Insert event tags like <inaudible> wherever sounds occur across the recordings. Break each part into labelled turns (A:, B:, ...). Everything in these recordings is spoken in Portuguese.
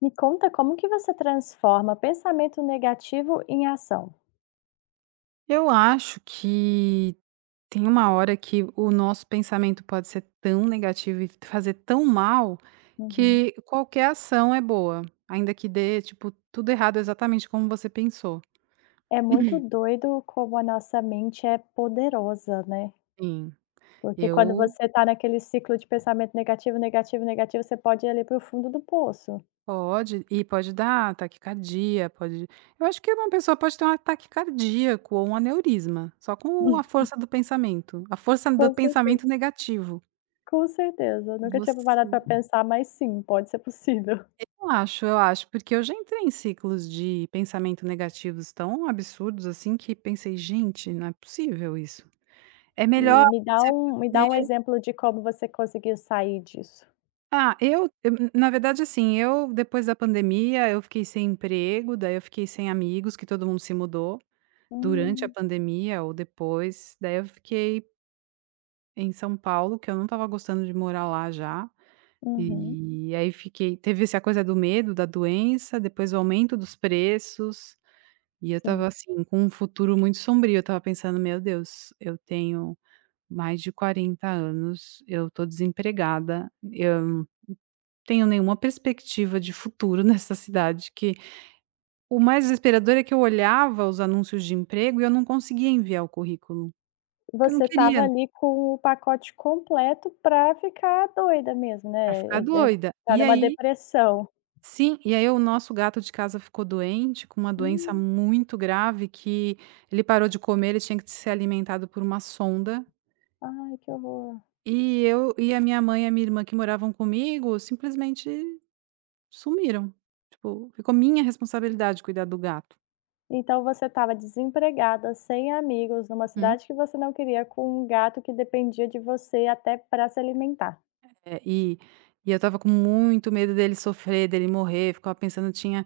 A: Me conta como que você transforma pensamento negativo em ação.
B: Eu acho que tem uma hora que o nosso pensamento pode ser tão negativo e fazer tão mal,
A: Uhum.
B: que qualquer ação é boa, ainda que dê, tipo, tudo errado exatamente como você pensou.
A: É muito doido como a nossa mente é poderosa, né?
B: Sim,
A: Porque quando
B: eu
A: você tá naquele ciclo de pensamento negativo, negativo, negativo, você pode ir ali para o fundo do poço.
B: pode dar taquicardia, pode eu acho que uma pessoa pode ter um ataque cardíaco ou um aneurisma, só com a
A: <laughs>
B: força do pensamento, a força do
A: Com certeza,
B: pensamento negativo.
A: com certeza. Eu nunca tinha parado para
B: Você
A: pensar, mas sim, pode ser possível. <laughs>
B: Eu acho, porque eu já entrei em ciclos de pensamento negativos tão absurdos, assim, que pensei: "Gente, não é possível isso". É melhor
A: E me dá
B: você
A: um, me dá
B: fazer.
A: um exemplo de como você conseguiu sair disso.
B: Eu na verdade, assim, eu depois da pandemia, eu fiquei sem emprego, daí eu fiquei sem amigos, que todo mundo se mudou durante a
A: Hum.
B: pandemia ou depois. Daí eu fiquei em São Paulo, que eu não estava gostando de morar lá já,
A: Uhum.
B: e aí fiquei teve essa coisa do medo, da doença, depois o aumento dos preços. E eu estava
A: Sim.
B: assim, com um futuro muito sombrio, eu estava pensando: "Meu Deus, eu tenho mais de 40 anos, eu estou desempregada, eu não tenho nenhuma perspectiva de futuro <laughs> nessa cidade", que o mais desesperador é que eu olhava os anúncios de emprego e eu não conseguia enviar o currículo, porque eu não
A: Você estava
B: queria, né,
A: ali com o pacote completo para ficar doida mesmo,
B: pra
A: né, e
B: ficar doida.
A: entrar
B: E
A: numa
B: aí
A: depressão.
B: sim, e aí o nosso gato de casa ficou doente, com uma doença
A: Hum,
B: muito grave que ele parou de comer, ele tinha que ser alimentado por uma sonda.
A: ai que horror.
B: E eu e a minha mãe e a minha irmã que moravam comigo simplesmente sumiram. Tipo, ficou minha responsabilidade cuidar do gato.
A: Então você estava desempregada, sem amigos, numa
B: Uhum.
A: cidade que você não queria, com um gato que dependia de você até para se alimentar.
B: Eh, e e eu estava com muito medo dele sofrer, dele morrer, ficava pensando tinha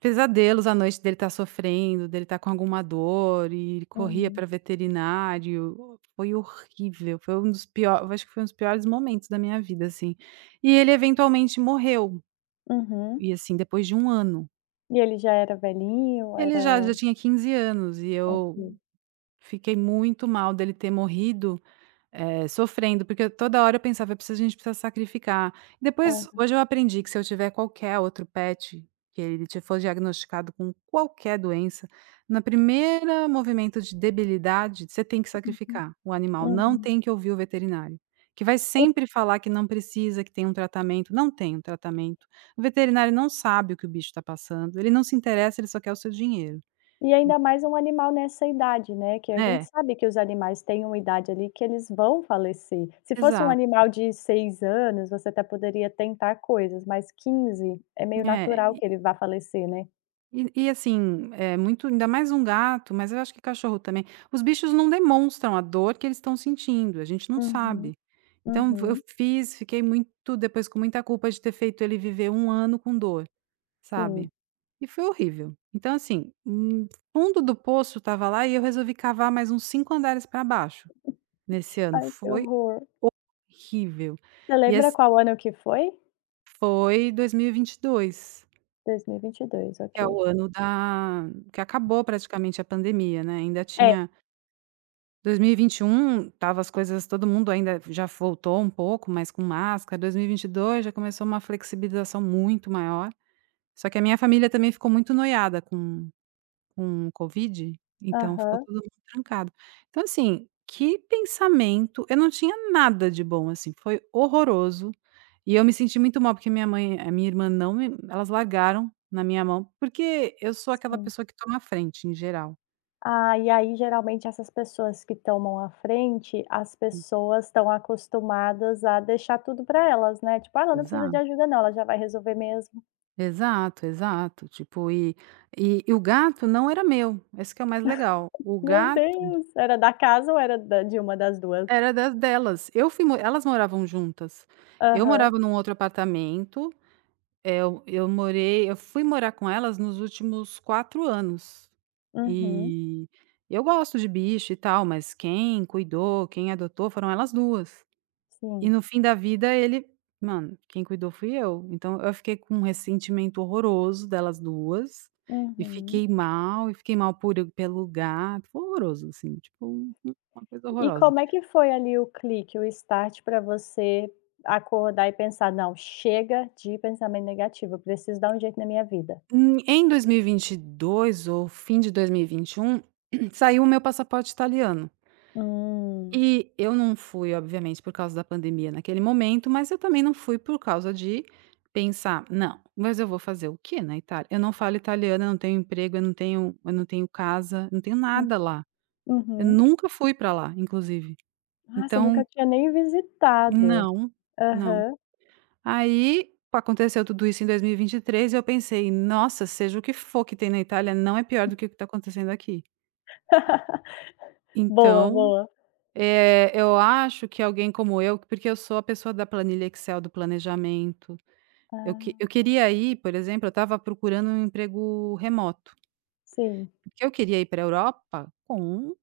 B: pesadelos à noite dele estar sofrendo, dele estar com alguma dor e corria
A: Uhum,
B: para veterinário. Foi horrível, foi um dos piores, acho que foi um dos piores momentos da minha vida, assim. E ele eventualmente morreu,
A: uhum.
B: e assim, depois de um ano.
A: E ele já era velhinho,
B: Ele
A: era
B: já já tinha 15 anos e
A: ok.
B: eu. Fiquei muito mal dele ter morrido, sofrendo, porque toda hora eu pensava: "Eu preciso A gente precisa sacrificar". Depois
A: Aham,
B: hoje eu aprendi que se eu tiver qualquer outro pet, que ele te for diagnosticado com qualquer doença, na primeira movimento de debilidade, você tem que
A: uhum,
B: sacrificar o animal, não
A: uhum.
B: tem que ouvir o veterinário, que vai
A: E
B: sempre falar que não precisa, que tem um tratamento, não tem um tratamento. O veterinário não sabe o que o bicho está passando, ele não se interessa, ele só quer o seu dinheiro.
A: E ainda mais um animal nessa idade, né, que a gente
B: É,
A: sabe que os animais têm uma idade ali que eles vão falecer. Se fosse um
B: exato.
A: animal de 6 anos, você até poderia tentar coisas, mas 15 é meio
B: É.
A: natural que ele vá falecer, né.
B: E assim, é muito, ainda mais um gato, mas eu acho que cachorro também, os bichos não demonstram a dor que eles estão sentindo, a gente não
A: Uhum,
B: sabe. Então eu
A: uhum,
B: fiz, fiquei muito, depois, com muita culpa de ter feito ele viver um ano com dor,
A: sim.
B: sabe. E foi horrível. Então assim, fundo do poço estava lá e eu resolvi cavar mais uns 5 andares para baixo nesse ano,
A: Ai, que
B: foi
A: horror.
B: horrível.
A: Você
B: E
A: lembra
B: ass
A: qual ano que foi?
B: foi 2022.
A: 2022,
B: Que é
A: ok.
B: o ano da, que acabou praticamente a pandemia, né, ainda
A: É,
B: tinha, 2021 estava, as coisas, todo mundo ainda já voltou um pouco, mas com máscara. 2022 já começou uma flexibilização muito maior, só que a minha família também ficou muito noiada com Covid, então ficou
A: aham,
B: todo mundo trancado. Então assim, que pensamento, eu não tinha nada de bom, assim, foi horroroso, e eu me senti muito mal, porque minha mãe, a minha irmã, não me, elas largaram na minha mão, porque eu sou aquela
A: sim.
B: pessoa que toma a frente em geral.
A: Ah, e aí geralmente essas pessoas que tomam a frente, as pessoas estão acostumadas a deixar tudo para elas, né, tipo: "Ah, ela não precisa de
B: Exato,
A: ajuda não, ela já vai resolver mesmo".
B: exato, exato, tipo, e o gato não era meu, esse que é o mais legal. O
A: Meu
B: gato
A: Deus, era da casa ou era da de uma das duas?
B: era das delas, eu fui mo elas moravam juntas, eu
A: Aham.
B: morava num outro apartamento. É, eu morei eu fui morar com elas nos últimos 4 anos.
A: Uhum.
B: E eu gosto de bicho e tal, mas quem cuidou, quem adotou, foram elas duas. E
A: Sim.
B: no fim da vida ele mano, quem cuidou fui eu. Então eu fiquei com um ressentimento horroroso delas 2 e
A: Uhum.
B: fiquei mal, e fiquei mal, por pelo gato, foi horroroso, assim, tipo, uma coisa
A: E
B: horrorosa.
A: como é que foi ali o clique, o start para você acordar e pensar: "Não, chega de pensamento negativo, eu preciso dar um jeito na minha vida"?
B: Em 2022, ou fim de dois mil e vinte e um, <clears throat> saiu o meu passaporte italiano.
A: Hum.
B: E eu não fui, obviamente, por causa da pandemia naquele momento, mas eu também não fui por causa de pensar: "Não, mas eu vou fazer o quê na Itália? Eu não falo italiano, eu não tenho emprego, eu não tenho casa, não tenho
A: Hum.
B: nada lá". Eu
A: Uhum.
B: nunca fui para lá, inclusive.
A: Ah, você
B: Então,
A: nunca tinha nem visitado.
B: não, não.
A: Aham.
B: Aí aconteceu tudo isso em 2023. E eu pensei: "Nossa, seja o que for que tem na Itália, não é pior do que o que está acontecendo aqui".
A: <laughs> Boa,
B: Então.
A: boa.
B: Eu acho que alguém como eu, porque eu sou a pessoa da planilha Excel, do planejamento. Eu, que
A: Ah,
B: eu queria ir, por exemplo, eu estava procurando um emprego remoto,
A: sim.
B: porque eu queria ir para a Europa com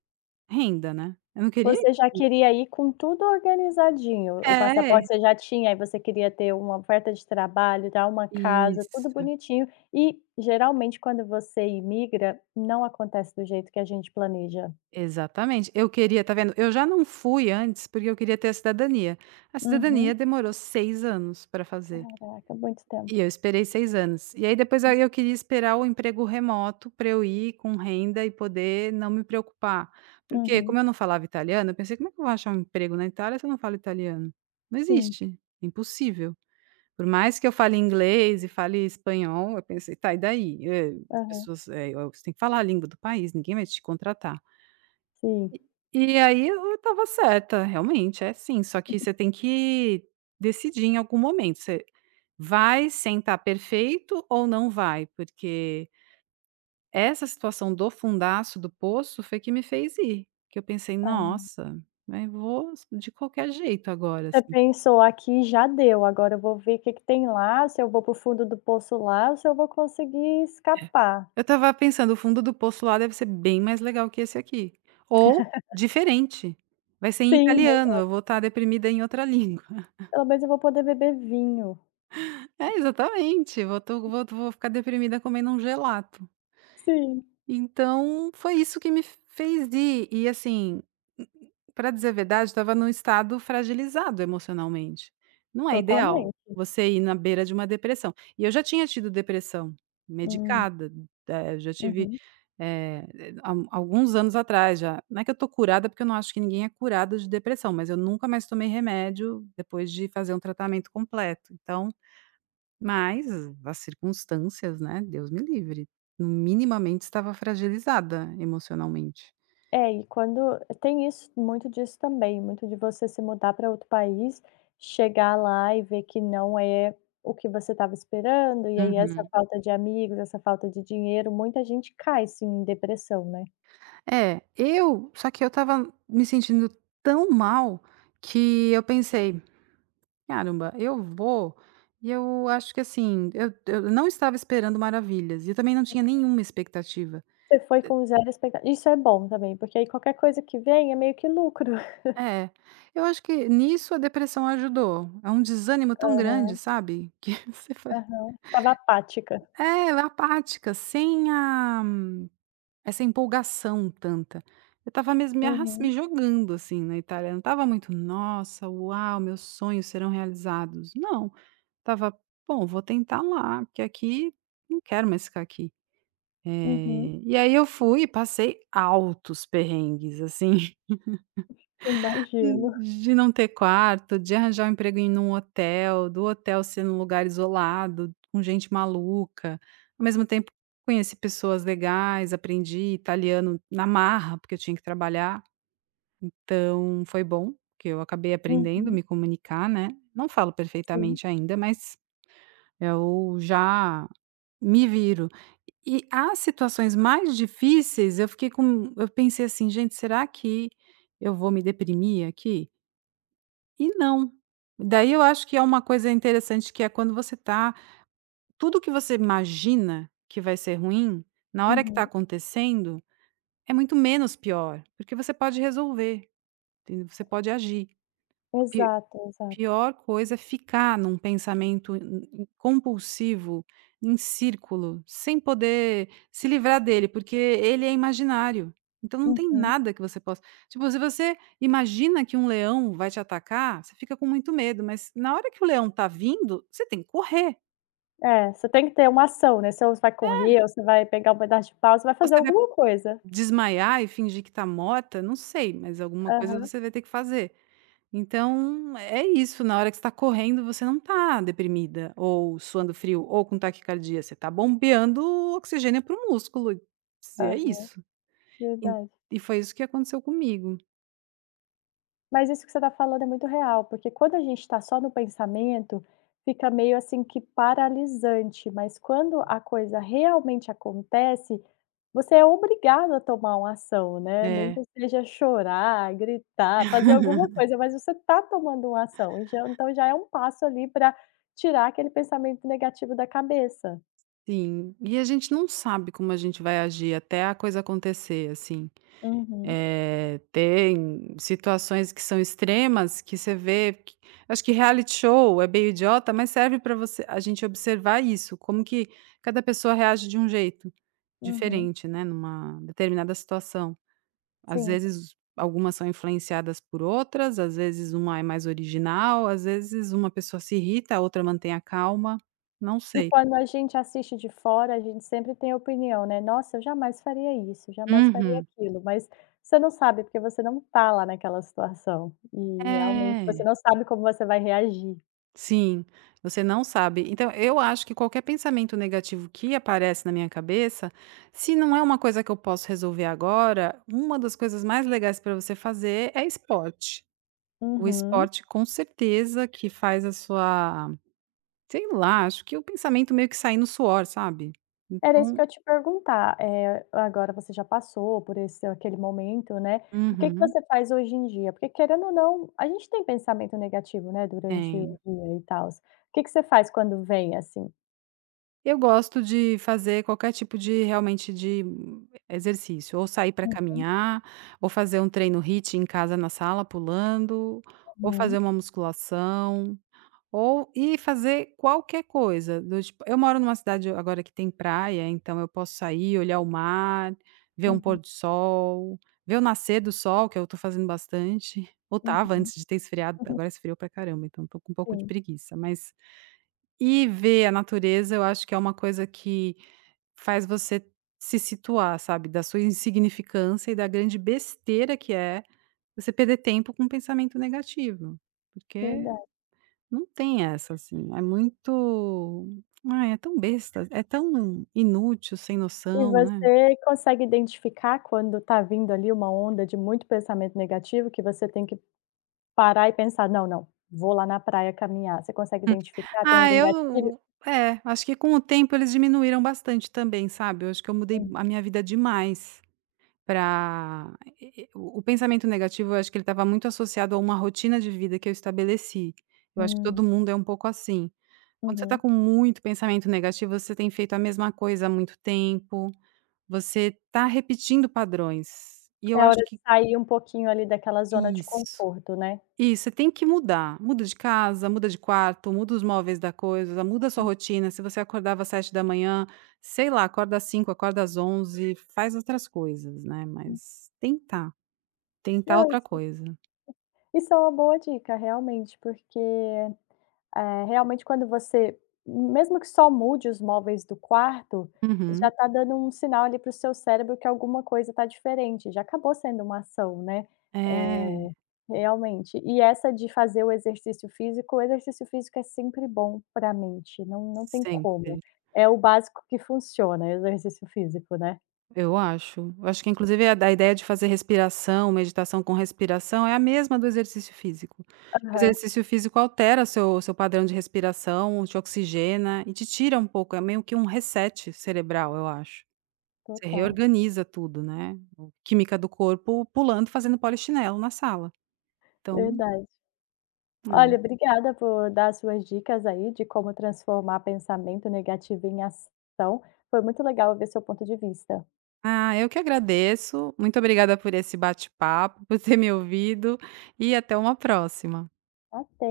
B: renda, né. Eu não queria ir.
A: Você já queria ir com tudo organizadinho, o passaporte
B: É,
A: você já tinha, aí você queria ter uma oferta de trabalho, dar uma casa, tudo
B: isso,
A: bonitinho e geralmente quando você imigra, não acontece do jeito que a gente planeja.
B: exatamente. Eu queria, tá vendo, eu já não fui antes, porque eu queria ter a cidadania. A cidadania
A: Uhum.
B: demorou 6 anos para fazer.
A: Caraca, muito tempo.
B: E eu esperei 6 anos. E aí depois, aí eu queria esperar o emprego remoto para eu ir com renda e poder não me preocupar. Porque
A: Uhum.
B: como eu não falava italiano, eu pensei: "Como é que eu vou achar um emprego na Itália se eu não falo italiano? Não
A: Sim.
B: existe, é impossível". Por mais que eu fale inglês e fale espanhol, eu pensei: "Tá, e daí? As
A: Aham.
B: pessoas, o você tem que falar a língua do país, ninguém vai te contratar".
A: Sim.
B: E aí eu estava certa, realmente é assim, só que você tem que decidir em algum momento. Vai sentar perfeito ou não vai? Porque essa situação do fundaço do poço foi que me fez ir, que eu pensei:
A: Ah,
B: "Nossa, mas vou de qualquer jeito agora",
A: você
B: assim.
A: pensou: "Aqui já deu, agora eu vou ver o que que tem lá, se eu vou para o fundo do poço lá, ou se eu vou conseguir escapar".
B: Eu estava pensando: "O fundo do poço lá deve ser bem mais legal que esse aqui", ou diferente, vai ser em
A: Sim.
B: italiano, eu vou estar deprimida em outra língua. <laughs>
A: Pelo menos eu vou poder beber vinho.
B: É, exatamente, vou to vou vou ficar deprimida comendo um gelato.
A: Sim,
B: Então, foi isso que me fez ir. E assim, para dizer a verdade, estava num estado fragilizado emocionalmente. Não é ideal
A: totalmente.
B: você ir na beira de uma depressão. E eu já tinha tido depressão
A: Hum,
B: medicada, já tive,
A: uhum.
B: eh, há alguns anos atrás já. Não é que eu tô curada, porque eu não acho que ninguém é curado de depressão, mas eu nunca mais tomei remédio depois de fazer um tratamento completo. Então, mas as circunstâncias, né, Deus me livre, minimamente estava fragilizada emocionalmente.
A: É, e quando tem isso muito disso também, muito de você se mudar para outro país, chegar lá e ver que não é o que você estava esperando, e aí essa
B: Uhum.
A: falta de amigos, essa falta de dinheiro, muita gente cai, assim, em depressão, né.
B: É, eu só que eu estava me sentindo tão mal que eu pensei: "Caramba, eu vou", e eu acho que, assim, eu não estava esperando maravilhas e eu também não tinha nenhuma expectativa.
A: Você foi com 0 expecta isso é bom também, porque aí qualquer coisa que vem é meio que lucro. <laughs>
B: É, eu acho que nisso a depressão ajudou. É um desânimo tão grande,
A: Aham,
B: sabe, que <laughs> você vai,
A: aham. Estava apática.
B: é, é apática, sem a. Essa empolgação tanta. Eu estava mesmo me
A: Uhum,
B: jogando, assim, na Itália, não estava muito: "Nossa, uau, meus sonhos serão realizados". Não, estava: "Bom, vou tentar lá, porque aqui não quero mais ficar aqui".
A: uhum.
B: E aí eu fui e passei altos perrengues, assim.
A: Imagino.
B: De não ter quarto, de arranjar um emprego em um hotel, do hotel ser num lugar isolado, com gente maluca. Ao mesmo tempo, conheci pessoas legais, aprendi italiano na marra, porque eu tinha que trabalhar. Então, foi bom, que eu acabei aprendendo
A: Uhum,
B: me comunicar, né. Não falo
A: sim.
B: perfeitamente ainda, mas eu já me viro. E as situações mais difíceis, eu fiquei com eu pensei assim: "Gente, será que eu vou me deprimir aqui?" E não. Daí eu acho que é uma coisa interessante, que é quando você tá, tudo que você imagina que vai ser ruim, na hora que tá
A: Uhum.
B: acontecendo, é muito menos pior, porque você pode resolver, entendeu, você pode agir.
A: Exato, exato.
B: Pior coisa é ficar num pensamento in in compulsivo, em círculo, sem poder se livrar dele, porque ele é imaginário. Então não tem
A: Uhum.
B: nada que você possa, tipo, se você imagina que um leão vai te atacar, você fica com muito medo, mas na hora que o leão tá vindo, você tem que correr.
A: É, você tem que ter uma ação, né, se você vai correr ou você vai pegar um pedaço de pau, você vai
B: Ou
A: fazer
B: você vai
A: alguma coisa.
B: desmaiar e fingir que tá morta, não sei, mas alguma coisa
A: Aham,
B: você vai ter que fazer. Então, é isso, na hora que você tá correndo, você não está deprimida, ou suando frio, ou com taquicardia, você está bombeando oxigênio para o músculo, e é
A: aham,
B: isso. E
A: verdade.
B: e foi isso que aconteceu comigo.
A: Mas isso que você está falando é muito real, porque quando a gente está só no pensamento, fica meio assim que paralisante, mas quando a coisa realmente acontece, você é obrigado a tomar uma ação, né, nem
B: É,
A: que seja chorar, gritar, fazer alguma coisa, mas você está tomando uma ação, e já então já é um passo ali para tirar aquele pensamento negativo da cabeça.
B: sim. E a gente não sabe como a gente vai agir até a coisa acontecer, assim.
A: Uhum,
B: Tem situações que são extremas, que você vê que, acho que reality show é meio idiota, mas serve para você, a gente observar isso, como que cada pessoa reage de um jeito.
A: uhum,
B: Diferente, né, numa determinada situação. Às
A: sim.
B: vezes, algumas são influenciadas por outras, às vezes uma é mais original, às vezes uma pessoa se irrita, a outra mantém a calma, não
A: E
B: sei.
A: quando a gente assiste de fora, a gente sempre tem opinião, né: "Nossa, eu jamais faria isso, eu jamais faria
B: Uhum.
A: aquilo", mas você não sabe, porque você não tá lá naquela situação, e realmente você
B: É,
A: não sabe como você vai reagir.
B: sim, você não sabe. Então, eu acho que qualquer pensamento negativo que aparece na minha cabeça, se não é uma coisa que eu posso resolver agora, uma das coisas mais legais para você fazer é esporte. O
A: Uhum.
B: esporte, com certeza, que faz a sua. Sei lá, acho que o pensamento meio que sai no suor, sabe.
A: Era isso
B: Então,
A: que eu ia te perguntar, eh, agora você já passou por esse aquele momento, né, o que que
B: uhum,
A: você faz hoje em dia? Porque querendo ou não, a gente tem pensamento negativo, né, durante o
B: tem.
A: dia e tal. O que que você faz quando vem assim?
B: Eu gosto de fazer qualquer tipo de, realmente, de exercício, ou sair para
A: Uhum,
B: caminhar, ou fazer um treino HIIT em casa na sala pulando, ou fazer
A: uhum,
B: uma musculação. Ou e fazer qualquer coisa, do tipo, eu moro numa cidade agora que tem praia, então eu posso sair, olhar o mar, ver um pôr
A: uhum,
B: do sol, ver o nascer do sol, que eu tô fazendo bastante, <laughs> ou estava
A: uhum,
B: antes de ter esfriado,
A: uhum,
B: agora esfriou pra caramba, então tô com um pouco de
A: sim.
B: preguiça, mas. E ver a natureza eu acho que é uma coisa que faz você se situar, sabe, da sua insignificância e da grande besteira que é você perder tempo com um pensamento negativo, porque
A: Verdade.
B: não tem essa, assim, é muito, ai, é tão besta, é tão inútil, sem
A: E
B: noção, né.
A: você consegue identificar quando está vindo ali uma onda de muito pensamento negativo que você tem que parar e pensar: "Não, não, vou lá na praia caminhar". Você consegue
B: Hum.
A: identificar? Tem
B: Ah,
A: algum gatilho?
B: eu, é, acho que com o tempo eles diminuíram bastante também, sabe. Eu acho que eu mudei
A: Hum,
B: a minha vida demais para o pensamento negativo, eu acho que ele estava muito associado a uma rotina de vida que eu estabeleci. Eu acho que
A: hum,
B: todo mundo é um pouco assim. Quando você está
A: uhum.
B: com muito pensamento negativo, você tem feito a mesma coisa há muito tempo, você está repetindo padrões. E eu
A: É hora
B: acho
A: de
B: que
A: sair um pouquinho ali daquela zona de
B: Isso,
A: conforto, né.
B: isso, você tem que mudar. Muda de casa, muda de quarto, muda os móveis da coisa, muda a sua rotina. Se você acordava às 7h da manhã, sei lá, acorda às cinco, acorda às 11, faz outras coisas, né,
A: Uhum.
B: mas tentar, tentar
A: Não,
B: outra
A: isso
B: coisa.
A: isso é uma boa dica realmente, porque eh, realmente quando você mesmo que só mude os móveis do quarto, já
B: Uhum.
A: está dando um sinal ali para o seu cérebro que alguma coisa está diferente, já acabou sendo uma ação, né,
B: É,
A: realmente. E essa de fazer o exercício físico é sempre bom pra mente, não não tem
B: sempre.
A: como. É o básico que funciona, exercício físico, né.
B: Eu acho. Eu acho que inclusive a da ideia de fazer respiração, meditação com respiração é a mesma do exercício físico. O
A: Aham,
B: exercício físico altera seu padrão de respiração, te oxigena e te tira um pouco, é meio que um reset cerebral, eu acho. Você
A: total,
B: reorganiza tudo, né, o química do corpo pulando, fazendo polichinelo na sala. Então,
A: verdade. Olha,
B: é.
A: obrigada por dar as suas dicas aí de como transformar pensamento negativo em ação. Foi muito legal ver seu ponto de vista.
B: Ah, eu que agradeço. Muito obrigada por esse bate-papo, por ter me ouvido e até uma próxima.
A: Até!